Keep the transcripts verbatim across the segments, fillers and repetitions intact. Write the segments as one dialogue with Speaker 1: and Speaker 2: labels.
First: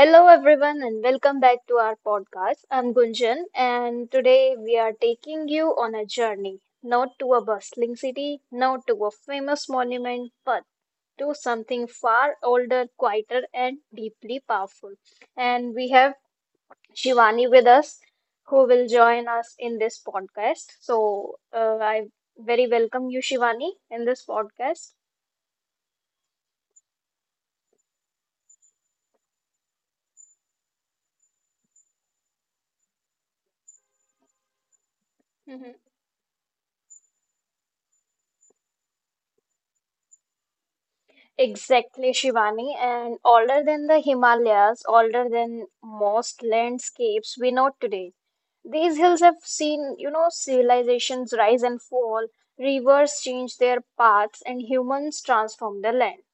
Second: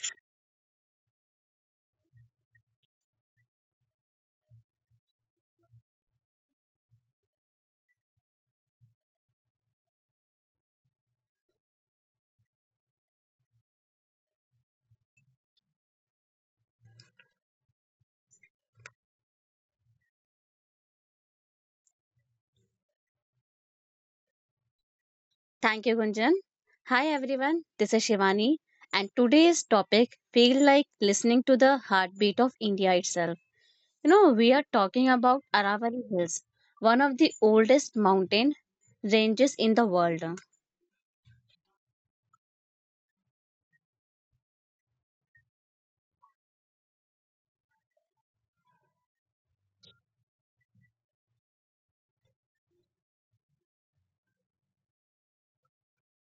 Speaker 1: hello everyone, and welcome back to our podcast. I'm Gunjan, and today we are taking you on a journey not to a bustling city, not to a famous monument, but to something far older, quieter, and deeply powerful. And we have Shivani with us who will join us in this podcast. So, uh, I very welcome you, Shivani, in this podcast.
Speaker 2: Thank you, Gunjan. Hi, everyone. This is Shivani, and today's topic feel like listening to the heartbeat of India itself. You know, we are talking about Aravalli Hills, one of the oldest mountain ranges in the world,
Speaker 1: Exactly, Shivani. And older than the Himalayas, older than most landscapes we know today. These hills have seen, you know, civilizations rise and fall, rivers change their paths, and humans transform the land,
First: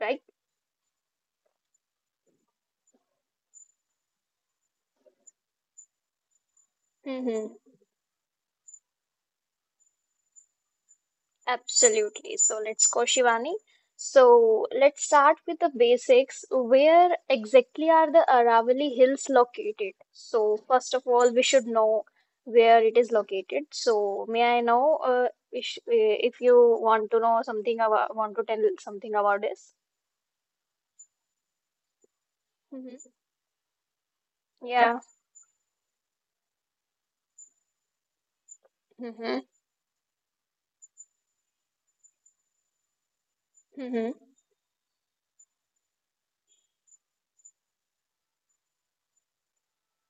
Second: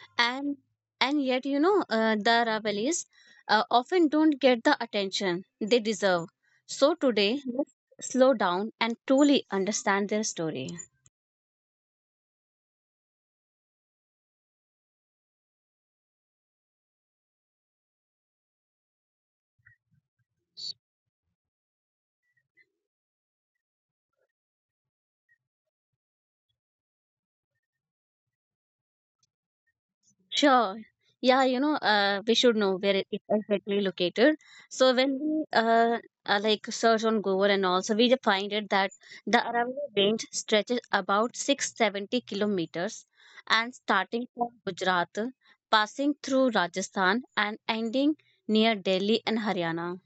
Speaker 1: right?
Speaker 2: and and yet you know uh, the Aravallis uh, often don't get the attention they deserve. So today, let's slow down and truly understand their story.
Speaker 1: Absolutely. So let's go, Shivani. So let's start with the basics. Where exactly are the Aravalli Hills located? So first of all, we should know where it is located. So may I know uh, if, uh, if you want to know something about, want to tell something about this?
Speaker 2: Sure. Yeah, you know, uh, we should know where
Speaker 1: Hmm.
Speaker 2: it is exactly located.
Speaker 1: Yeah.
Speaker 2: So when we uh, uh, like search on Google and also we just find it that
Speaker 1: Hmm.
Speaker 2: the Aravalli range stretches about six hundred seventy kilometers and
Speaker 1: Hmm.
Speaker 2: starting from Gujarat, passing through Rajasthan and ending near Delhi and Haryana.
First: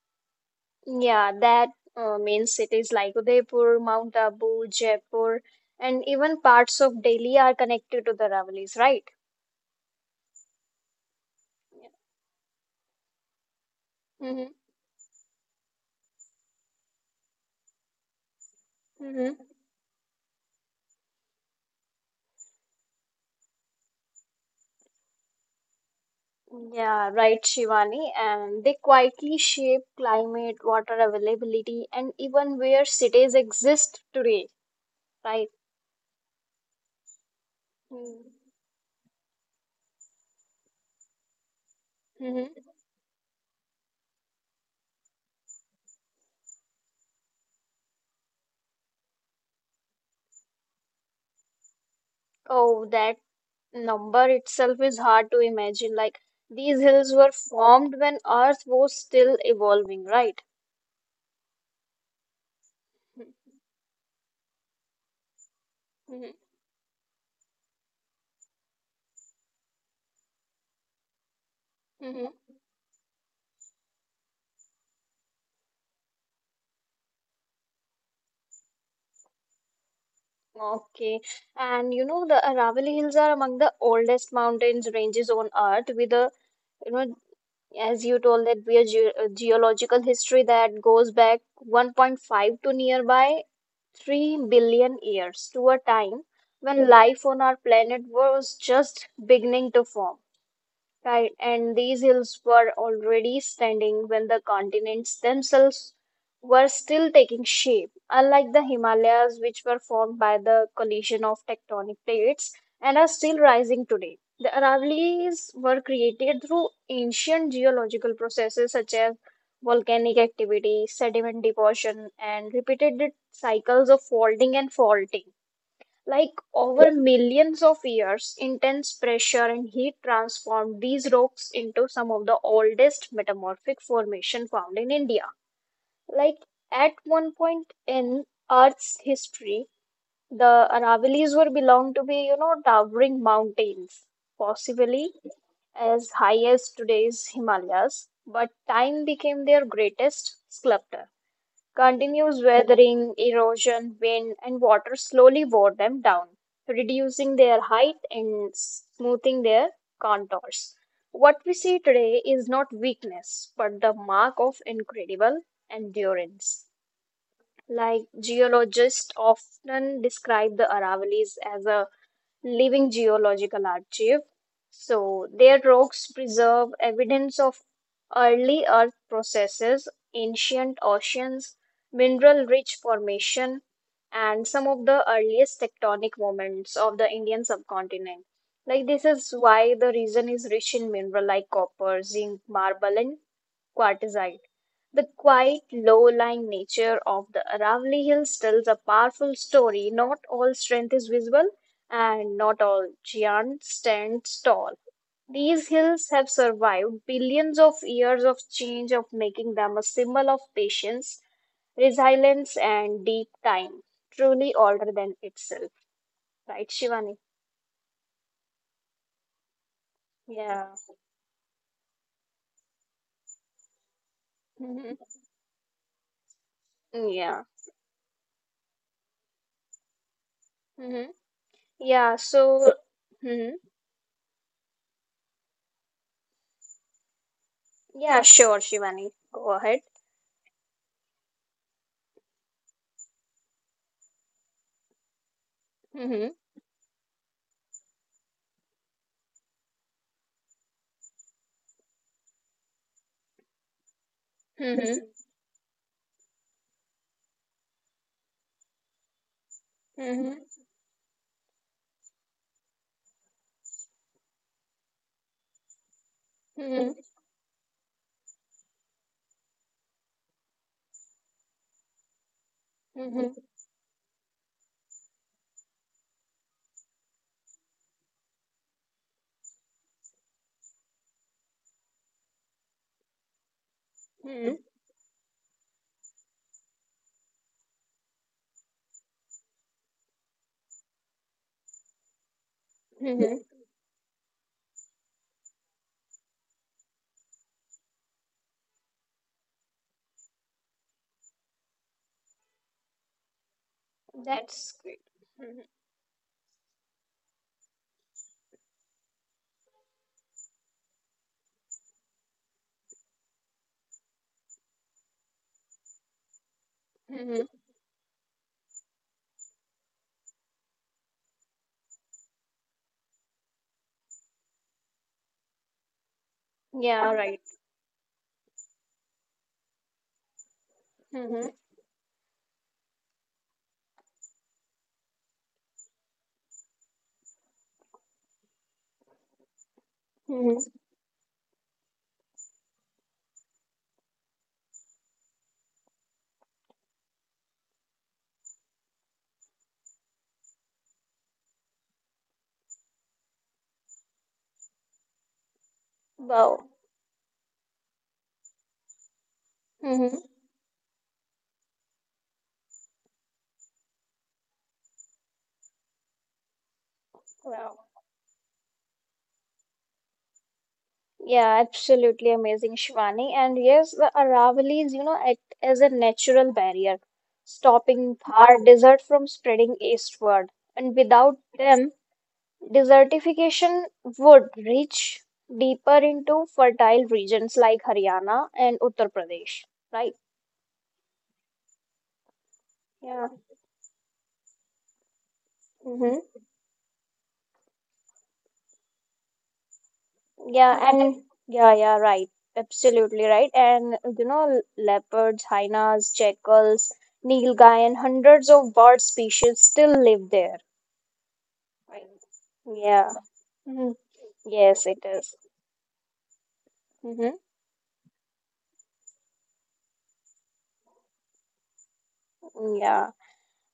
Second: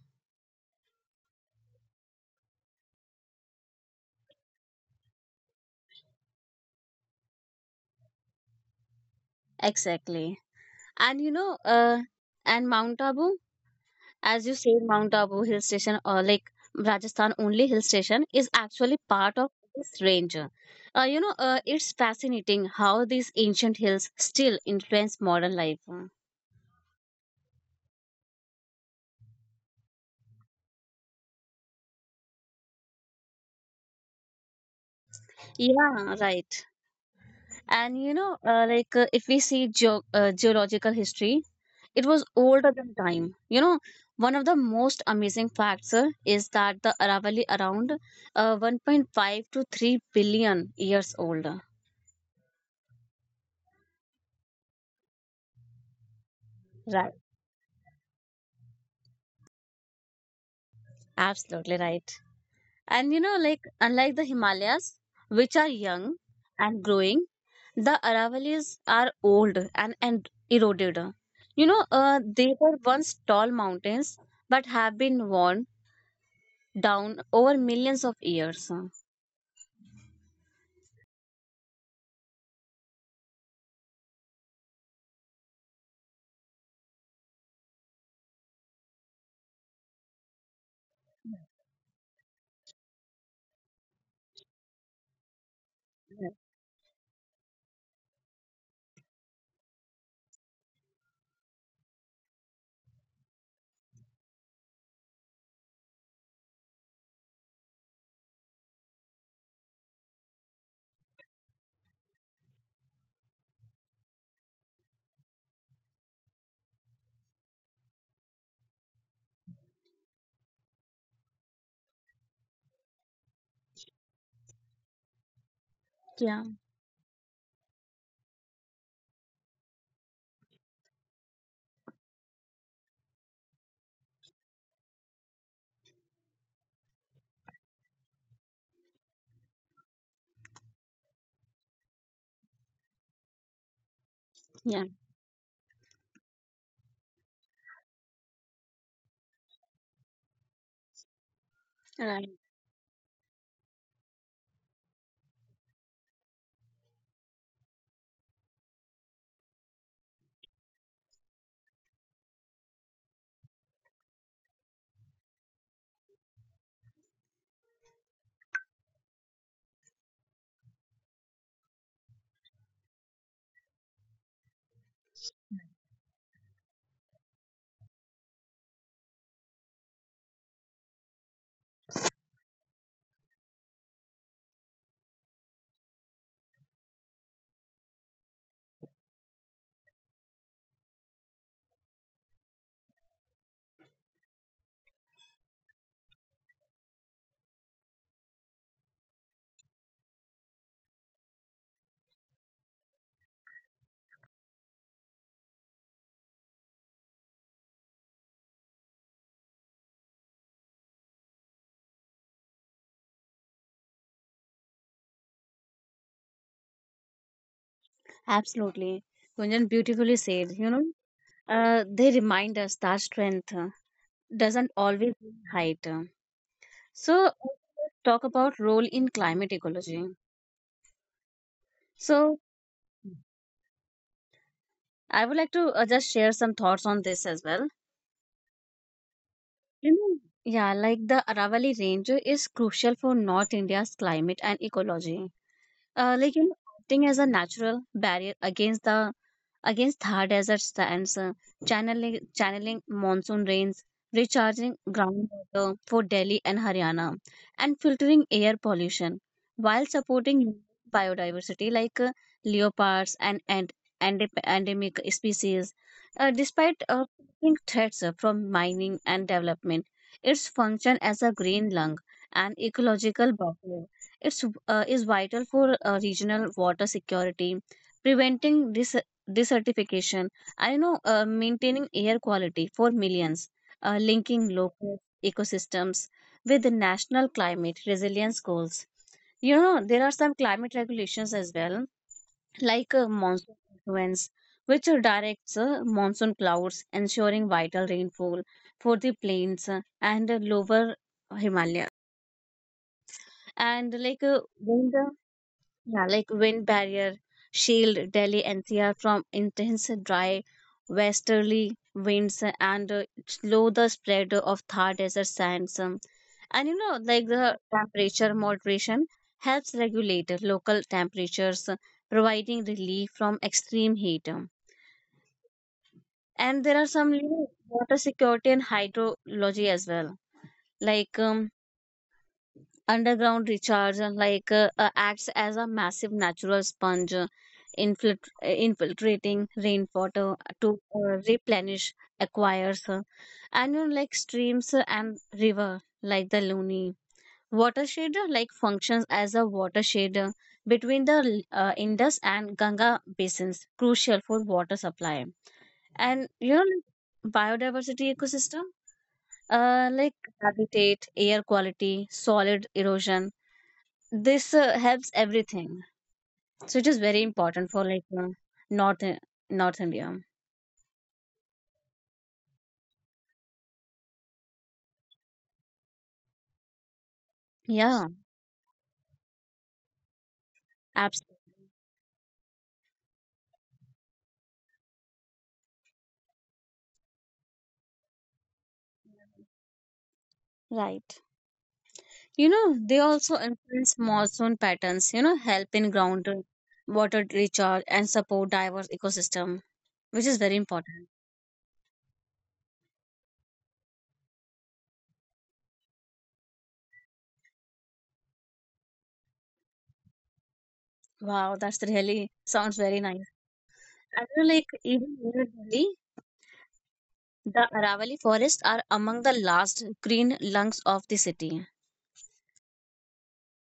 Speaker 1: Yeah, that uh, means cities like Udaipur, Mount Abu, Jaipur, and even parts of Delhi are connected to the Aravallis, right?
Speaker 2: Exactly. And you know, uh, and Mount Abu, as
Speaker 1: Hmm.
Speaker 2: you say, Mount Abu hill station, or like Rajasthan only hill station, is actually
Speaker 1: Hmm.
Speaker 2: part of this range. Uh, you know, uh, it's fascinating how these ancient hills still influence modern life.
Speaker 1: Yeah, right, Shivani. And they quietly shape climate, water availability, and even where cities exist today, right?
Speaker 2: Yeah, right. And you
Speaker 1: Mm-hmm.
Speaker 2: know, uh, like uh, if we see geo uh, geological history, it was older than time. You know, one of the most amazing facts uh, is that the Aravalli around uh, one point five to three billion years old.
Speaker 1: Oh, that number itself is hard to imagine. Like these
Speaker 2: Right.
Speaker 1: hills were formed when Earth was still evolving, right?
Speaker 2: Absolutely right. And you know, like unlike the Himalayas, which are young
Speaker 1: Hmm.
Speaker 2: and growing, the Aravalis are old and, and eroded. You know, uh,
Speaker 1: Hmm.
Speaker 2: they were once tall mountains but have been worn down over millions of years.
Speaker 1: Okay. And you know, the Aravalli Hills are among the oldest mountains ranges on Earth with a you know As you told that we are ge- uh, geological history that goes back one point five to nearby three billion years to a time when life on our planet was just beginning to form. Right, and these hills were already standing when the continents themselves were still taking shape. Unlike the Himalayas, which were formed by the collision of tectonic plates and are still rising today, the Aravallis were created through ancient geological processes such as volcanic activity, sediment deposition, and repeated cycles of folding and faulting. Like
Speaker 2: Yeah,
Speaker 1: over millions of years, intense pressure and heat transformed these rocks into some of the oldest metamorphic formation found in India. Like at one point in Earth's history, the Aravallis were belonged to be, you know, towering mountains,
Speaker 2: yeah,
Speaker 1: possibly as high as today's Himalayas, but time became their greatest sculptor.
Speaker 2: right.
Speaker 1: Continuous weathering, erosion, wind, and water slowly wore them down, reducing their height and smoothing their contours. What we see today is not weakness, but the mark of incredible endurance. Like geologists often describe the Aravallis as a Living Geological Archive. So, their rocks preserve evidence of early earth processes, ancient oceans, mineral rich formation, and some of the earliest tectonic moments of the Indian subcontinent. Like, this is why the region is rich in mineral like copper, zinc, marble, and quartzite. The quiet, low-lying nature of the Aravalli Hills tells a powerful story. Not all strength is visible, and not all giants stand tall. These hills have survived billions of years of change of making them a symbol of patience, resilience and deep time, truly older than itself. Right, Shivani?
Speaker 2: Absolutely. Gunjan beautifully said, you
Speaker 1: Yeah.
Speaker 2: know, uh, they remind us that strength uh, doesn't
Speaker 1: Mhm.
Speaker 2: always mean height. So,
Speaker 1: Yeah.
Speaker 2: talk about role in climate ecology.
Speaker 1: Hmm. Yeah,
Speaker 2: So,
Speaker 1: so. Hmm.
Speaker 2: I would like to uh, just share some thoughts on this as well.
Speaker 1: Yeah, sure, Shivani. Go ahead.
Speaker 2: You know, yeah, like the Aravali Range is crucial for North India's climate and ecology. Uh, like
Speaker 1: Hmm.
Speaker 2: you know, acting as a natural barrier against the against thar desert sands, uh, channeling, channeling monsoon rains, recharging
Speaker 1: Hmm.
Speaker 2: groundwater for Delhi and Haryana, and filtering air pollution while
Speaker 1: Hmm.
Speaker 2: supporting biodiversity like uh, leopards and, and and endemic species. Uh, despite
Speaker 1: Hmm.
Speaker 2: uh, facing threats uh, from mining and development, its function as a green lung and
Speaker 1: Hmm.
Speaker 2: ecological buffer. It's uh, is vital for uh, regional water security, preventing dis- desertification, I know uh, maintaining air quality for millions, uh, linking
Speaker 1: Hmm.
Speaker 2: local ecosystems with the national climate resilience goals. You know, there are some climate regulations as well, like uh,
Speaker 1: Hmm.
Speaker 2: monsoon influence, which uh, directs uh, monsoon clouds, ensuring vital rainfall for the plains uh, and uh, lower Himalaya. And like uh,
Speaker 1: That's
Speaker 2: wind
Speaker 1: great. Hmm.
Speaker 2: yeah, like wind barrier shield Delhi N C R from intense dry westerly winds and uh, slow the spread of Thar desert sands. um, And you know, like
Speaker 1: Hmm.
Speaker 2: the temperature moderation helps regulate local temperatures, uh, providing relief from extreme heat. um. And there are some,
Speaker 1: Yeah,
Speaker 2: you know, water security and hydrology as well. Like um,
Speaker 1: right.
Speaker 2: underground recharge and like uh, uh, acts as a massive natural sponge, uh, infiltr- uh, infiltrating rainwater
Speaker 1: Hmm.
Speaker 2: to uh, replenish aquifers uh, and uh, like streams uh, and river like the Luni. Watershed uh, like functions as a watershed uh, between the uh, Indus and Ganga basins, crucial for water supply. And you know,
Speaker 1: Wow.
Speaker 2: like, biodiversity ecosystem, uh, like
Speaker 1: Hmm.
Speaker 2: habitat, air quality, solid erosion, this uh, helps everything, so it is very important
Speaker 1: Wow.
Speaker 2: for like uh, north north india.
Speaker 1: Yeah, absolutely amazing, Shivani. And yes, the Aravallis, you know, act as a natural barrier,
Speaker 2: Yeah,
Speaker 1: stopping Thar desert from spreading eastward. And without
Speaker 2: absolutely
Speaker 1: them, desertification would reach deeper into fertile regions like Haryana and Uttar Pradesh, right?
Speaker 2: right. You know, they
Speaker 1: Yeah.
Speaker 2: also influence monsoon patterns. You know, help in ground uh, water recharge and support diverse ecosystem, which is very
Speaker 1: Yeah,
Speaker 2: important.
Speaker 1: and yeah, yeah, right. Absolutely right. And you know, leopards, hyenas, jackals, nilgai, and hundreds of bird species still live there.
Speaker 2: Wow, that's really sounds very
Speaker 1: Yeah.
Speaker 2: nice.
Speaker 1: Mhm.
Speaker 2: I feel like
Speaker 1: Yes, it
Speaker 2: even
Speaker 1: is.
Speaker 2: here in delhi
Speaker 1: Mm-hmm.
Speaker 2: the aravali forests are among the last green lungs of the city.
Speaker 1: Yeah.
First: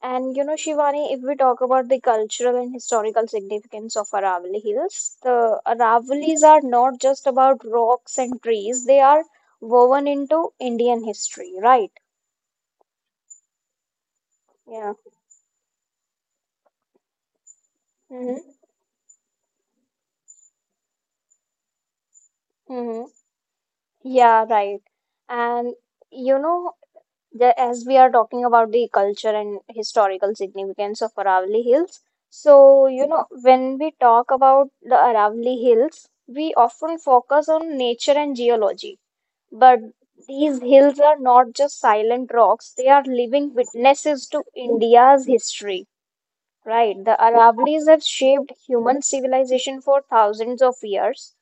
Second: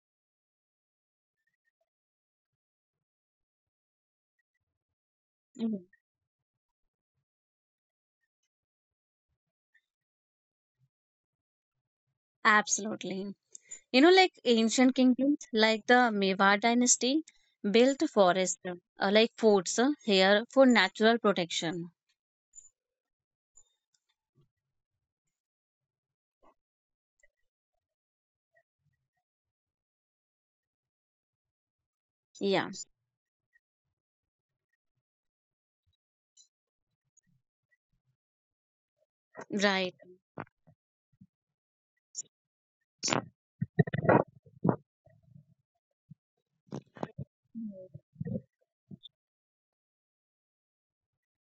Speaker 1: And you know, Shivani, if we talk about the cultural and historical significance of Aravalli Hills, the
Speaker 2: Mhm.
Speaker 1: Aravalis are not just about rocks and trees, they are woven into Indian history, right?
Speaker 2: Absolutely. You know, like ancient
Speaker 1: Yeah.
Speaker 2: kingdoms like the Mewar dynasty built
Speaker 1: Mm-hmm.
Speaker 2: forests, uh, like forts uh, here for natural protection.
Speaker 1: Yeah, right. And you know, the, as we are talking about the culture and historical significance of Aravalli Hills,
Speaker 2: Yeah,
Speaker 1: so you know, when we talk about the Aravalli Hills, we often focus on nature and geology. But
Speaker 2: right.
Speaker 1: these hills are not just silent rocks, they are living witnesses to India's history. Right, the Aravallis have shaped human civilization for thousands of years.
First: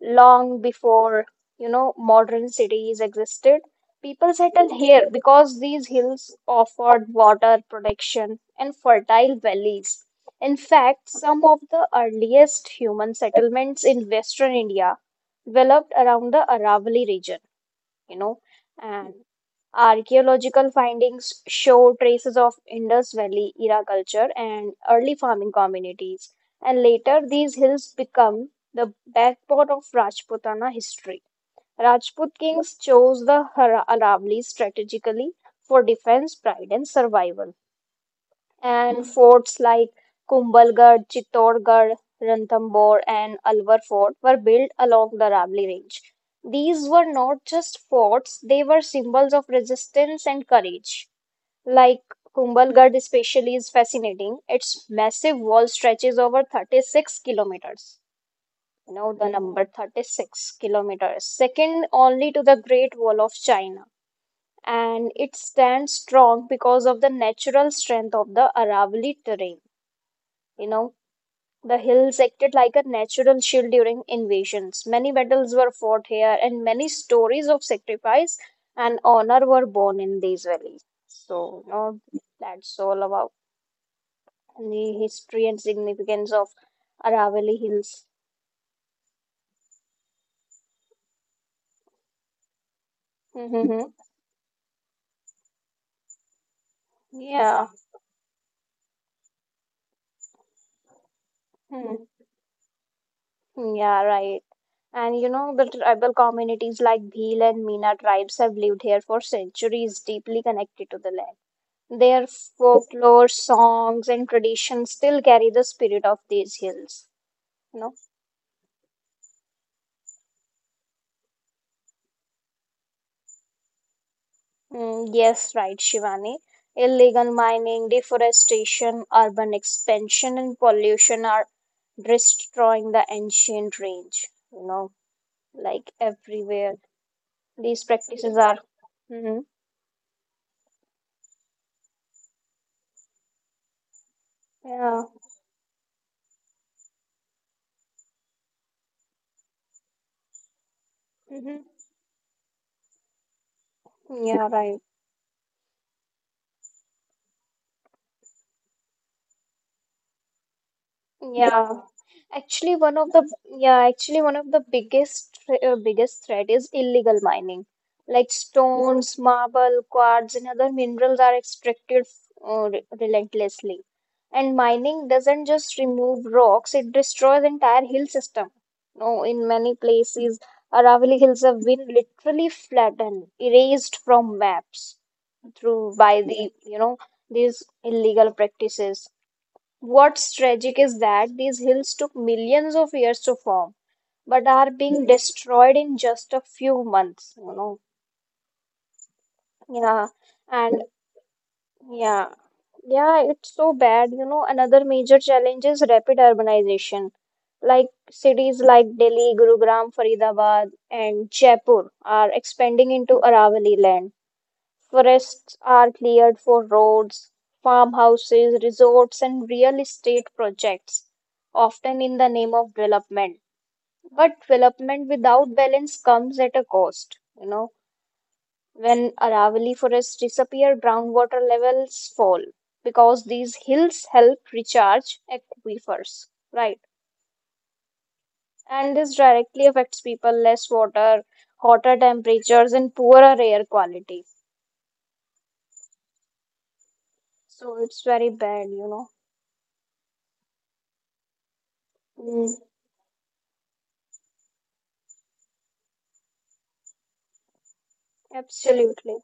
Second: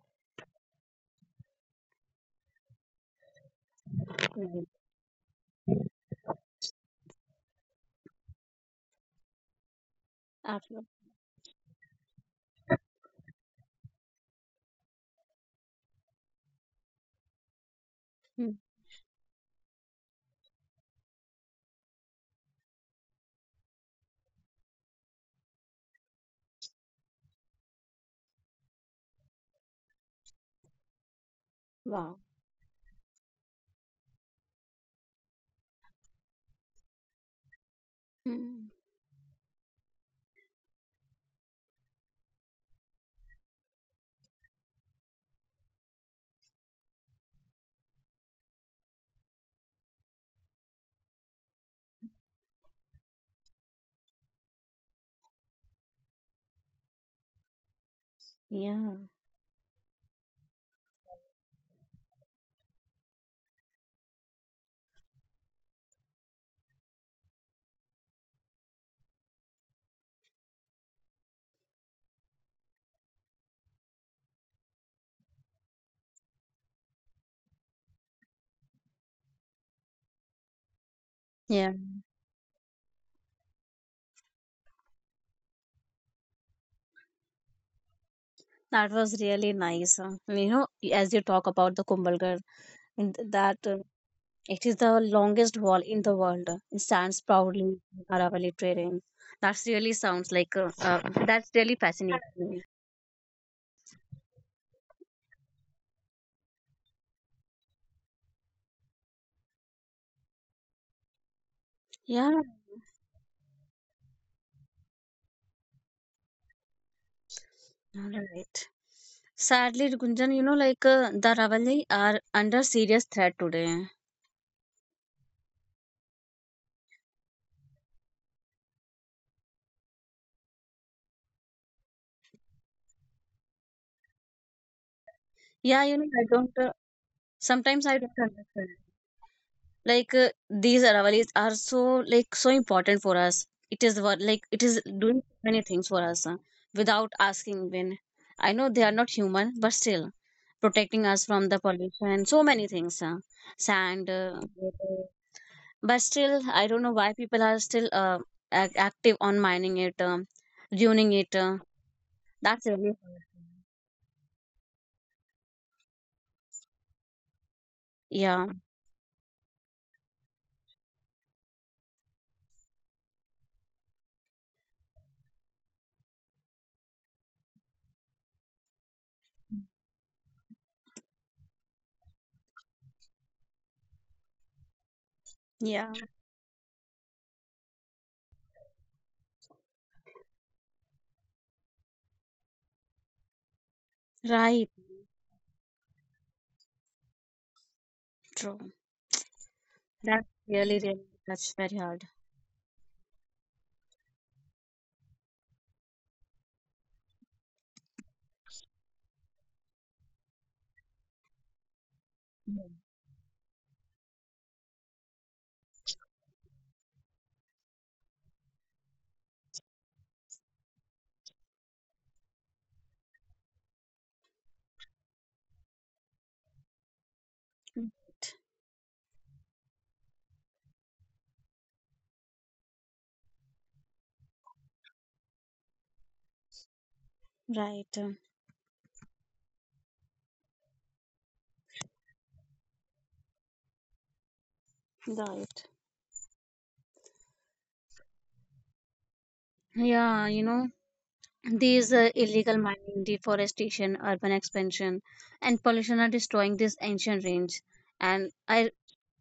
Speaker 1: Long before, you know, modern cities existed, people
Speaker 2: Right.
Speaker 1: settled here because these hills offered water, protection, and fertile valleys. In
Speaker 2: Absolutely.
Speaker 1: fact, some of the earliest human settlements in western India developed around the Aravalli region, you know,
Speaker 2: Hmm.
Speaker 1: and archaeological findings show traces of Indus Valley era culture and early farming communities. And later, these hills become the backbone of Rajputana history.
Speaker 2: Wow.
Speaker 1: Rajput kings chose the Ara- Aravallis strategically for defense, pride, and survival
Speaker 2: Hmm.
Speaker 1: and forts like Kumbhalgarh, Chittorgarh, Ranthambore, and Alwar Fort were built along the Rabli Range. These were not just forts, they were symbols of resistance and courage. Like Kumbhalgarh, especially, is fascinating. Its massive wall stretches over thirty-six kilometers. You
Speaker 2: Yeah.
Speaker 1: know the number thirty-six kilometers, second only to the Great Wall of China and it stands strong because of the natural strength of the Aravalli terrain. You know, the hills acted like a natural shield during invasions. Many battles were fought here, and many stories of sacrifice and honor were born in these valleys. So, you
Speaker 2: Yeah.
Speaker 1: know, that's all about the history and significance of Aravalli Hills.
Speaker 2: That was really nice. uh, You know, as you talk about the Kumbhalgarh, and th- that uh,
Speaker 1: Mm-hmm.
Speaker 2: it is the longest wall in the world. uh, It stands
Speaker 1: Yeah.
Speaker 2: proudly in Aravalli terrain. That really sounds like uh, uh, that's really
Speaker 1: Hmm.
Speaker 2: fascinating.
Speaker 1: Yeah, right. And you know, the tribal communities like Bhil and Meena tribes have lived here for centuries, deeply connected to the land. Their
Speaker 2: Yeah,
Speaker 1: folklore, songs, and traditions still carry the spirit of these hills. You know?
Speaker 2: all right. Sadly, Gunjan, you know, like uh, the Ravali are under serious threat today.
Speaker 1: Mm, yes, right, Shivani. Illegal mining, deforestation, urban expansion, and pollution are destroying the ancient range. You know,
Speaker 2: Yeah,
Speaker 1: like
Speaker 2: you know, I don't. Uh,
Speaker 1: everywhere, these
Speaker 2: sometimes I don't
Speaker 1: practices are.
Speaker 2: understand.
Speaker 1: Mm-hmm.
Speaker 2: Like uh, these Ravalis are so like so important for us. It is what, like it is
Speaker 1: Yeah.
Speaker 2: doing many things for us, uh, without asking. When I know they are not human, but still protecting us from
Speaker 1: Mm-hmm.
Speaker 2: the pollution, so many things. Uh, sand, uh,
Speaker 1: Yeah, right.
Speaker 2: water, but still, I don't know why people are still uh, ac- active on mining it, um, ruining it. Uh,
Speaker 1: Yeah,
Speaker 2: that's
Speaker 1: actually
Speaker 2: really
Speaker 1: one of the
Speaker 2: hard.
Speaker 1: yeah actually one of the biggest thre- uh, biggest threat is illegal mining. Like
Speaker 2: Yeah,
Speaker 1: stones, marble, quartz, and other minerals are extracted uh, re- relentlessly. And mining doesn't just remove rocks; it destroys entire hill system. No, in many places, Aravalli Hills have been literally flattened, erased from maps
Speaker 2: yeah,
Speaker 1: through by the you know these illegal practices. What's tragic is that these hills took millions of years to form, but are
Speaker 2: right,
Speaker 1: being destroyed in just a few months, you know.
Speaker 2: true.
Speaker 1: Yeah,
Speaker 2: That's really,
Speaker 1: and
Speaker 2: really, that's very hard.
Speaker 1: yeah, yeah, it's so bad. You know, another major challenge is rapid urbanization. Like cities like Delhi, Gurugram, Faridabad, and Jaipur are
Speaker 2: Mm.
Speaker 1: expanding into Aravali land. Forests are cleared for roads, farmhouses, resorts, and real estate projects, often in the name of development. But development without balance comes at a cost. You know, when Aravalli forests disappear, groundwater levels fall because these hills help recharge aquifers, right?
Speaker 2: Right. Um,
Speaker 1: And this directly affects people, less water, hotter temperatures, and poorer air quality.
Speaker 2: right.
Speaker 1: So it's very bad, you know.
Speaker 2: Yeah, you know, these uh,
Speaker 1: Mm.
Speaker 2: illegal mining, deforestation, urban expansion, and pollution are destroying this ancient range. And I,
Speaker 1: Absolutely.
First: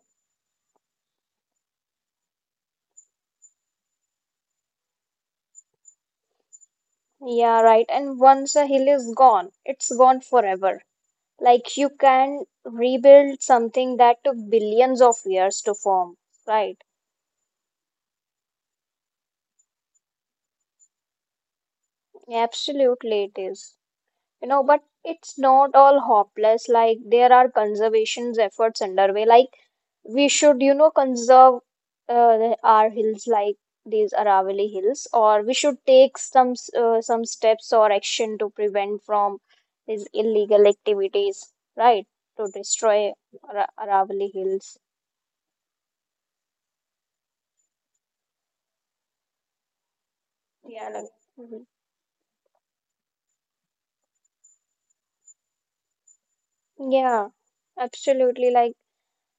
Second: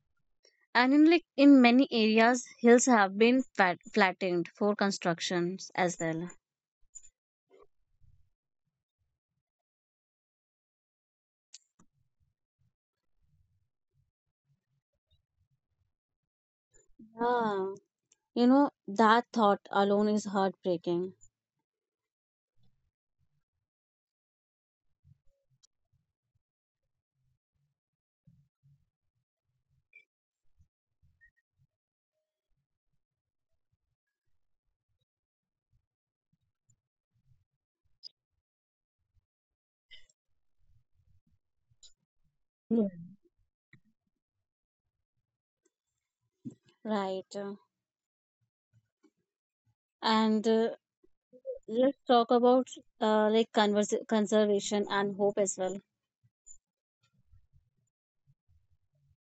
Speaker 2: and in like in many areas, hills have been flat, flattened for constructions as well.
Speaker 1: Yeah, right. And once a hill is gone, it's gone forever. Like you can rebuild something that took billions of years to form, right?
Speaker 2: Yeah. You know, that thought alone is heartbreaking,
Speaker 1: Absolutely, it is. You know, but it's not all hopeless, like there are conservation efforts underway. Like we should, you know, conserve uh, the- our hills, like these Aravalli hills, or we should take some s- uh, some steps or action to prevent from these illegal activities, right, to
Speaker 2: yeah,
Speaker 1: destroy Ara- Aravalli hills.
Speaker 2: right? And uh,
Speaker 1: Mhm.
Speaker 2: let's talk about uh, like convers- conservation and hope as well.
Speaker 1: Yeah, absolutely, like,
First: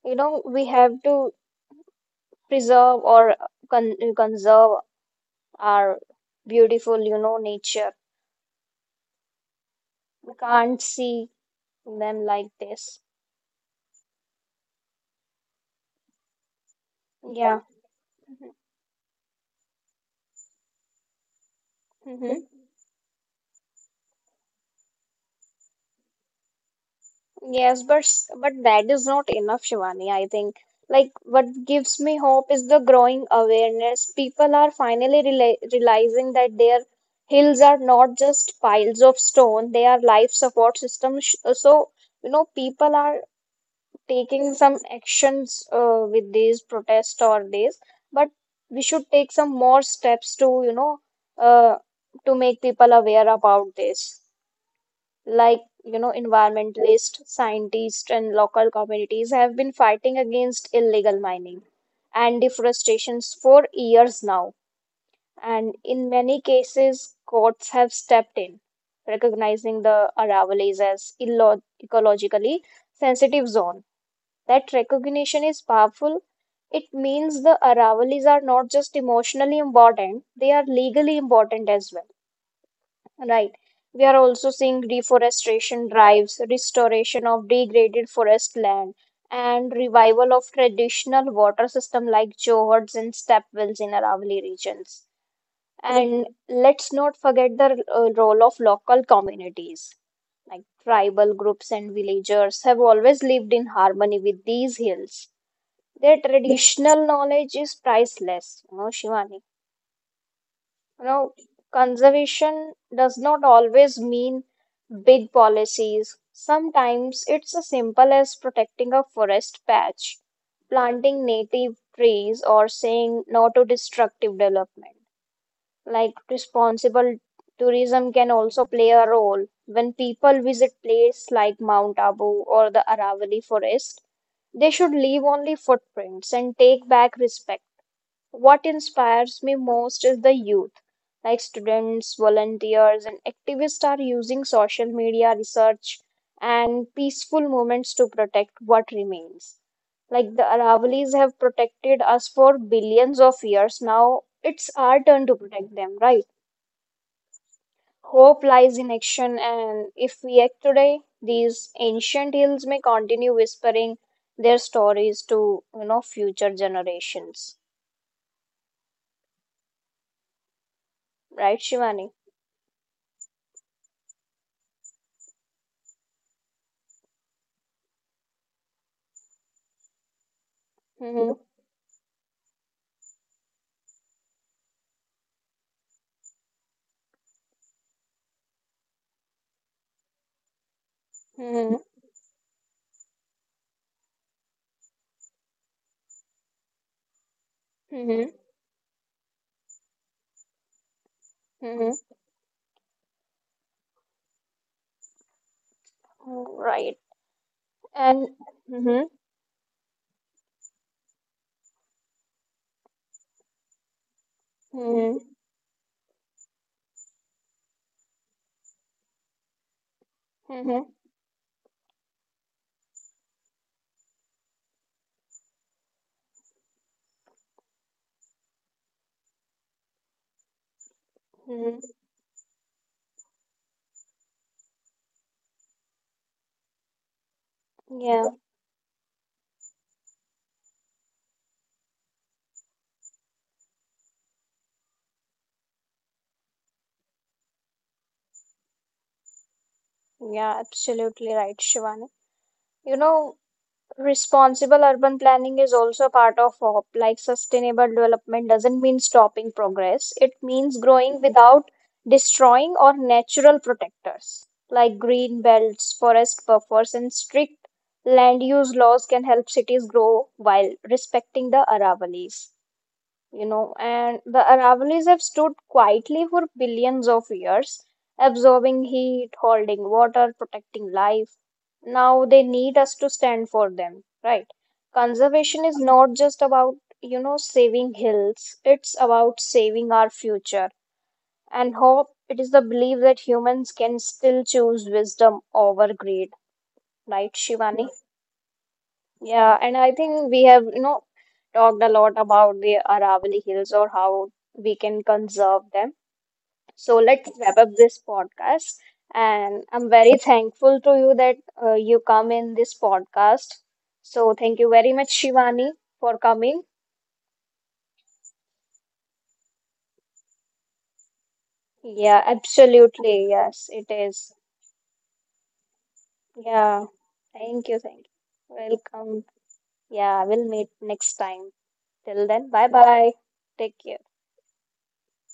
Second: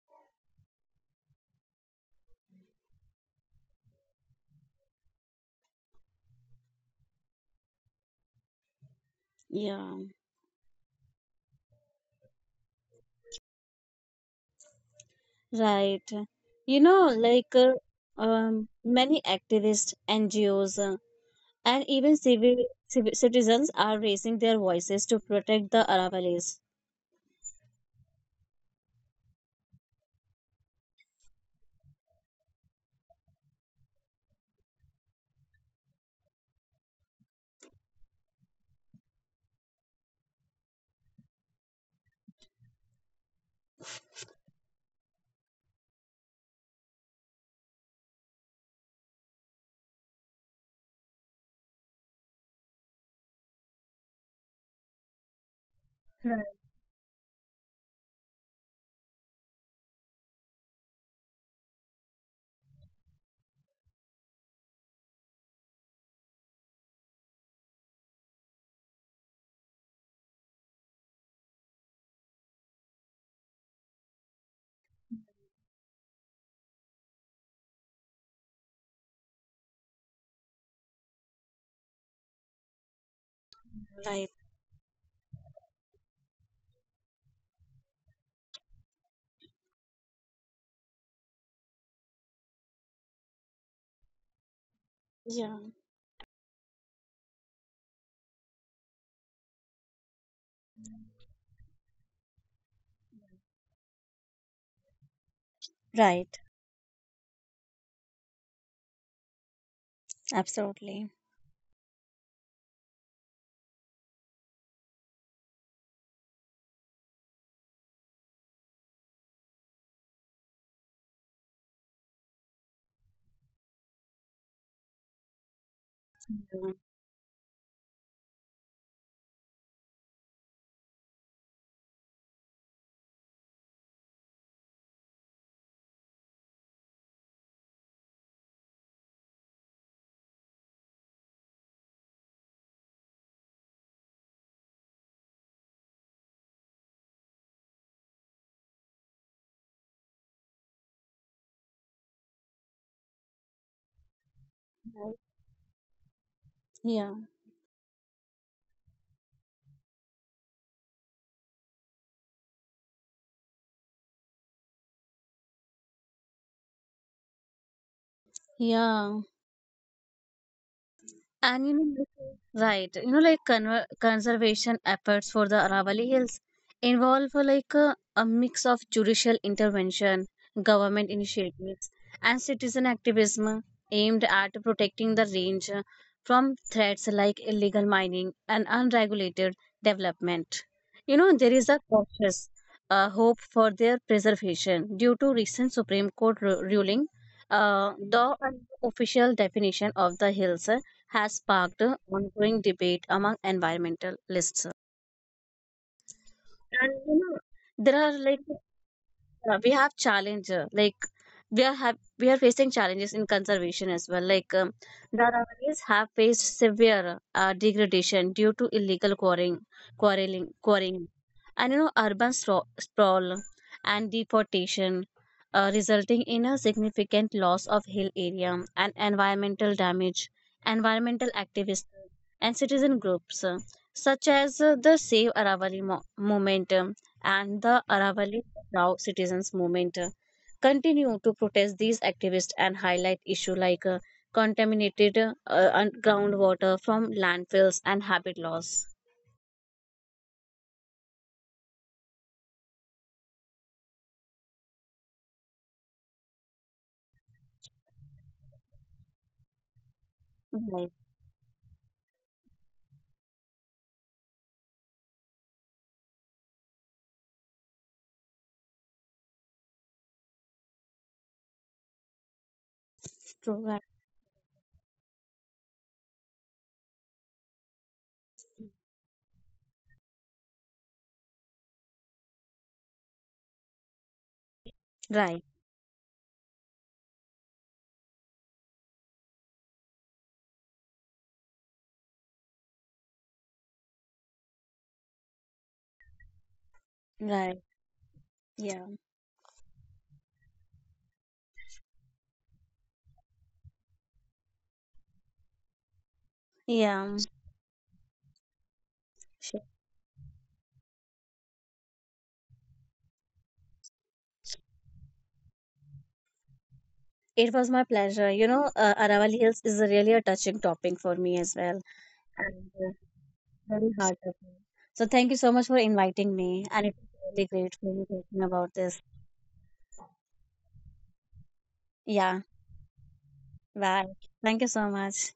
Speaker 1: you know, we have to preserve or con- conserve our beautiful, you know, nature.
Speaker 2: Yeah,
Speaker 1: We can't see them like this.
Speaker 2: right. You know, like
Speaker 1: Yeah.
Speaker 2: uh, um, many activists, N G Os, uh, and even civil,
Speaker 1: Mm-hmm.
Speaker 2: civil citizens are raising their voices to protect the Aravallis.
Speaker 1: Yes, but s- but that is not enough, Shivani. I think like what gives me hope is the growing awareness. People are finally rela realizing that their hills are not just piles of stone; they are life support systems. Sh- So, you know, people are taking some actions uh, with these protests or this, but we should take some more steps to, you know, uh, to make people aware about this. Like, you know, environmentalists, scientists, and local communities have been fighting against illegal mining and deforestations for years now. And in many cases, courts have stepped in, recognizing the Aravallis as illo- ecologically sensitive zone. That recognition is powerful. It means the arrivals are not just emotionally important, they are legally important as well, right? We are
Speaker 2: Right.
Speaker 1: also seeing deforestation drives, restoration of degraded forest land, and revival of traditional water system like Johors and stepwells in Aravalli regions.
Speaker 2: Yeah.
Speaker 1: And let's not forget the uh, role of local communities. Like tribal groups and villagers have always lived in harmony with these hills, their
Speaker 2: Right.
Speaker 1: traditional knowledge is priceless, you know, Shivani. You
Speaker 2: Absolutely.
Speaker 1: know, conservation does not always mean big policies. Sometimes it's as simple as protecting a forest patch, planting native trees, or saying no to destructive development. Like responsible tourism can also play a role. When people visit places like Mount Abu or the Aravalli Forest, they should leave only footprints and take back respect. What inspires me most is the youth. Like students, volunteers, and activists are using social media research and peaceful movements to protect what remains. Like the Aravali's have protected us for billions of years. Now it's our turn to protect them, right?
Speaker 2: Yeah.
Speaker 1: Hope lies in action, and if we act today, these ancient hills may continue whispering their stories to, you know, future generations.
Speaker 2: Yeah.
Speaker 1: Right,
Speaker 2: And you know, this
Speaker 1: Shivani?
Speaker 2: is- right, you know, like conver conservation efforts for the Aravalli Hills involve uh, like a, a mix of judicial intervention, government
Speaker 1: Hmm.
Speaker 2: initiatives, and citizen activism aimed at protecting the range uh, from threats like illegal mining and unregulated development. You know, there is
Speaker 1: Mm-hmm.
Speaker 2: a cautious uh, hope for their preservation due to recent Supreme Court ru- ruling. Uh,
Speaker 1: Mm-hmm.
Speaker 2: the official definition of the hills has sparked ongoing debate among environmentalists.
Speaker 1: Mm-hmm.
Speaker 2: And
Speaker 1: Right.
Speaker 2: you know, there are
Speaker 1: And
Speaker 2: like
Speaker 1: mm-hmm.
Speaker 2: yeah, we have challenge uh, like we are have we are facing challenges in conservation as well. Like um,
Speaker 1: Mm-hmm.
Speaker 2: the Rawanis have faced severe uh, degradation due to illegal quarrying, quarreling,
Speaker 1: Mm-hmm.
Speaker 2: quarrying, and you know urban stro- sprawl and deforestation, uh, resulting in a significant loss of hill area and environmental damage. Environmental
Speaker 1: Mm-hmm.
Speaker 2: activists and citizen groups uh, such as uh, the Save Aravali mo- movement and the
Speaker 1: Yeah.
Speaker 2: Aravali Rao citizens movement uh, continue to protest these activists and highlight issues like uh, contaminated uh, un- groundwater from landfills and habit loss.
Speaker 1: Yeah, absolutely right, Shivani. You know, responsible urban planning is also a part of hop. Like sustainable development doesn't mean stopping progress. It means
Speaker 2: Right,
Speaker 1: growing without destroying or natural protectors. Like green belts, forest buffers, and strict land use laws can help cities grow while respecting the Aravallis. You
Speaker 2: true,
Speaker 1: know,
Speaker 2: right,
Speaker 1: and the Aravallis have stood quietly for billions of years, absorbing heat, holding water, protecting life. Now they need us to stand for them, right?
Speaker 2: right,
Speaker 1: Conservation is not just about, you know, saving hills, it's about saving our future and hope. It is the belief that humans can still choose wisdom over greed, right,
Speaker 2: right.
Speaker 1: Shivani?
Speaker 2: Yeah,
Speaker 1: Yeah, and I think we have, you know, talked a lot about the Aravalli Hills or how we can conserve them. So
Speaker 2: yeah.
Speaker 1: let's wrap up this podcast.
Speaker 2: Sure.
Speaker 1: And I'm very thankful to you that uh, you come in this podcast. So thank you very much, Shivani, for coming.
Speaker 2: It was my pleasure. You know, uh, Aravalli Hills is really a touching topic for me as well,
Speaker 1: Yeah,
Speaker 2: and uh,
Speaker 1: absolutely. Yes,
Speaker 2: very
Speaker 1: it is.
Speaker 2: heartbreaking. So thank you so much for inviting me, and
Speaker 1: Yeah,
Speaker 2: it was really
Speaker 1: thank
Speaker 2: great
Speaker 1: you.
Speaker 2: for you
Speaker 1: Thank you.
Speaker 2: talking about this.
Speaker 1: Welcome. Yeah, we'll meet next time. Till
Speaker 2: Yeah,
Speaker 1: then, bye bye. Take care.
Speaker 2: bye. Thank you so much.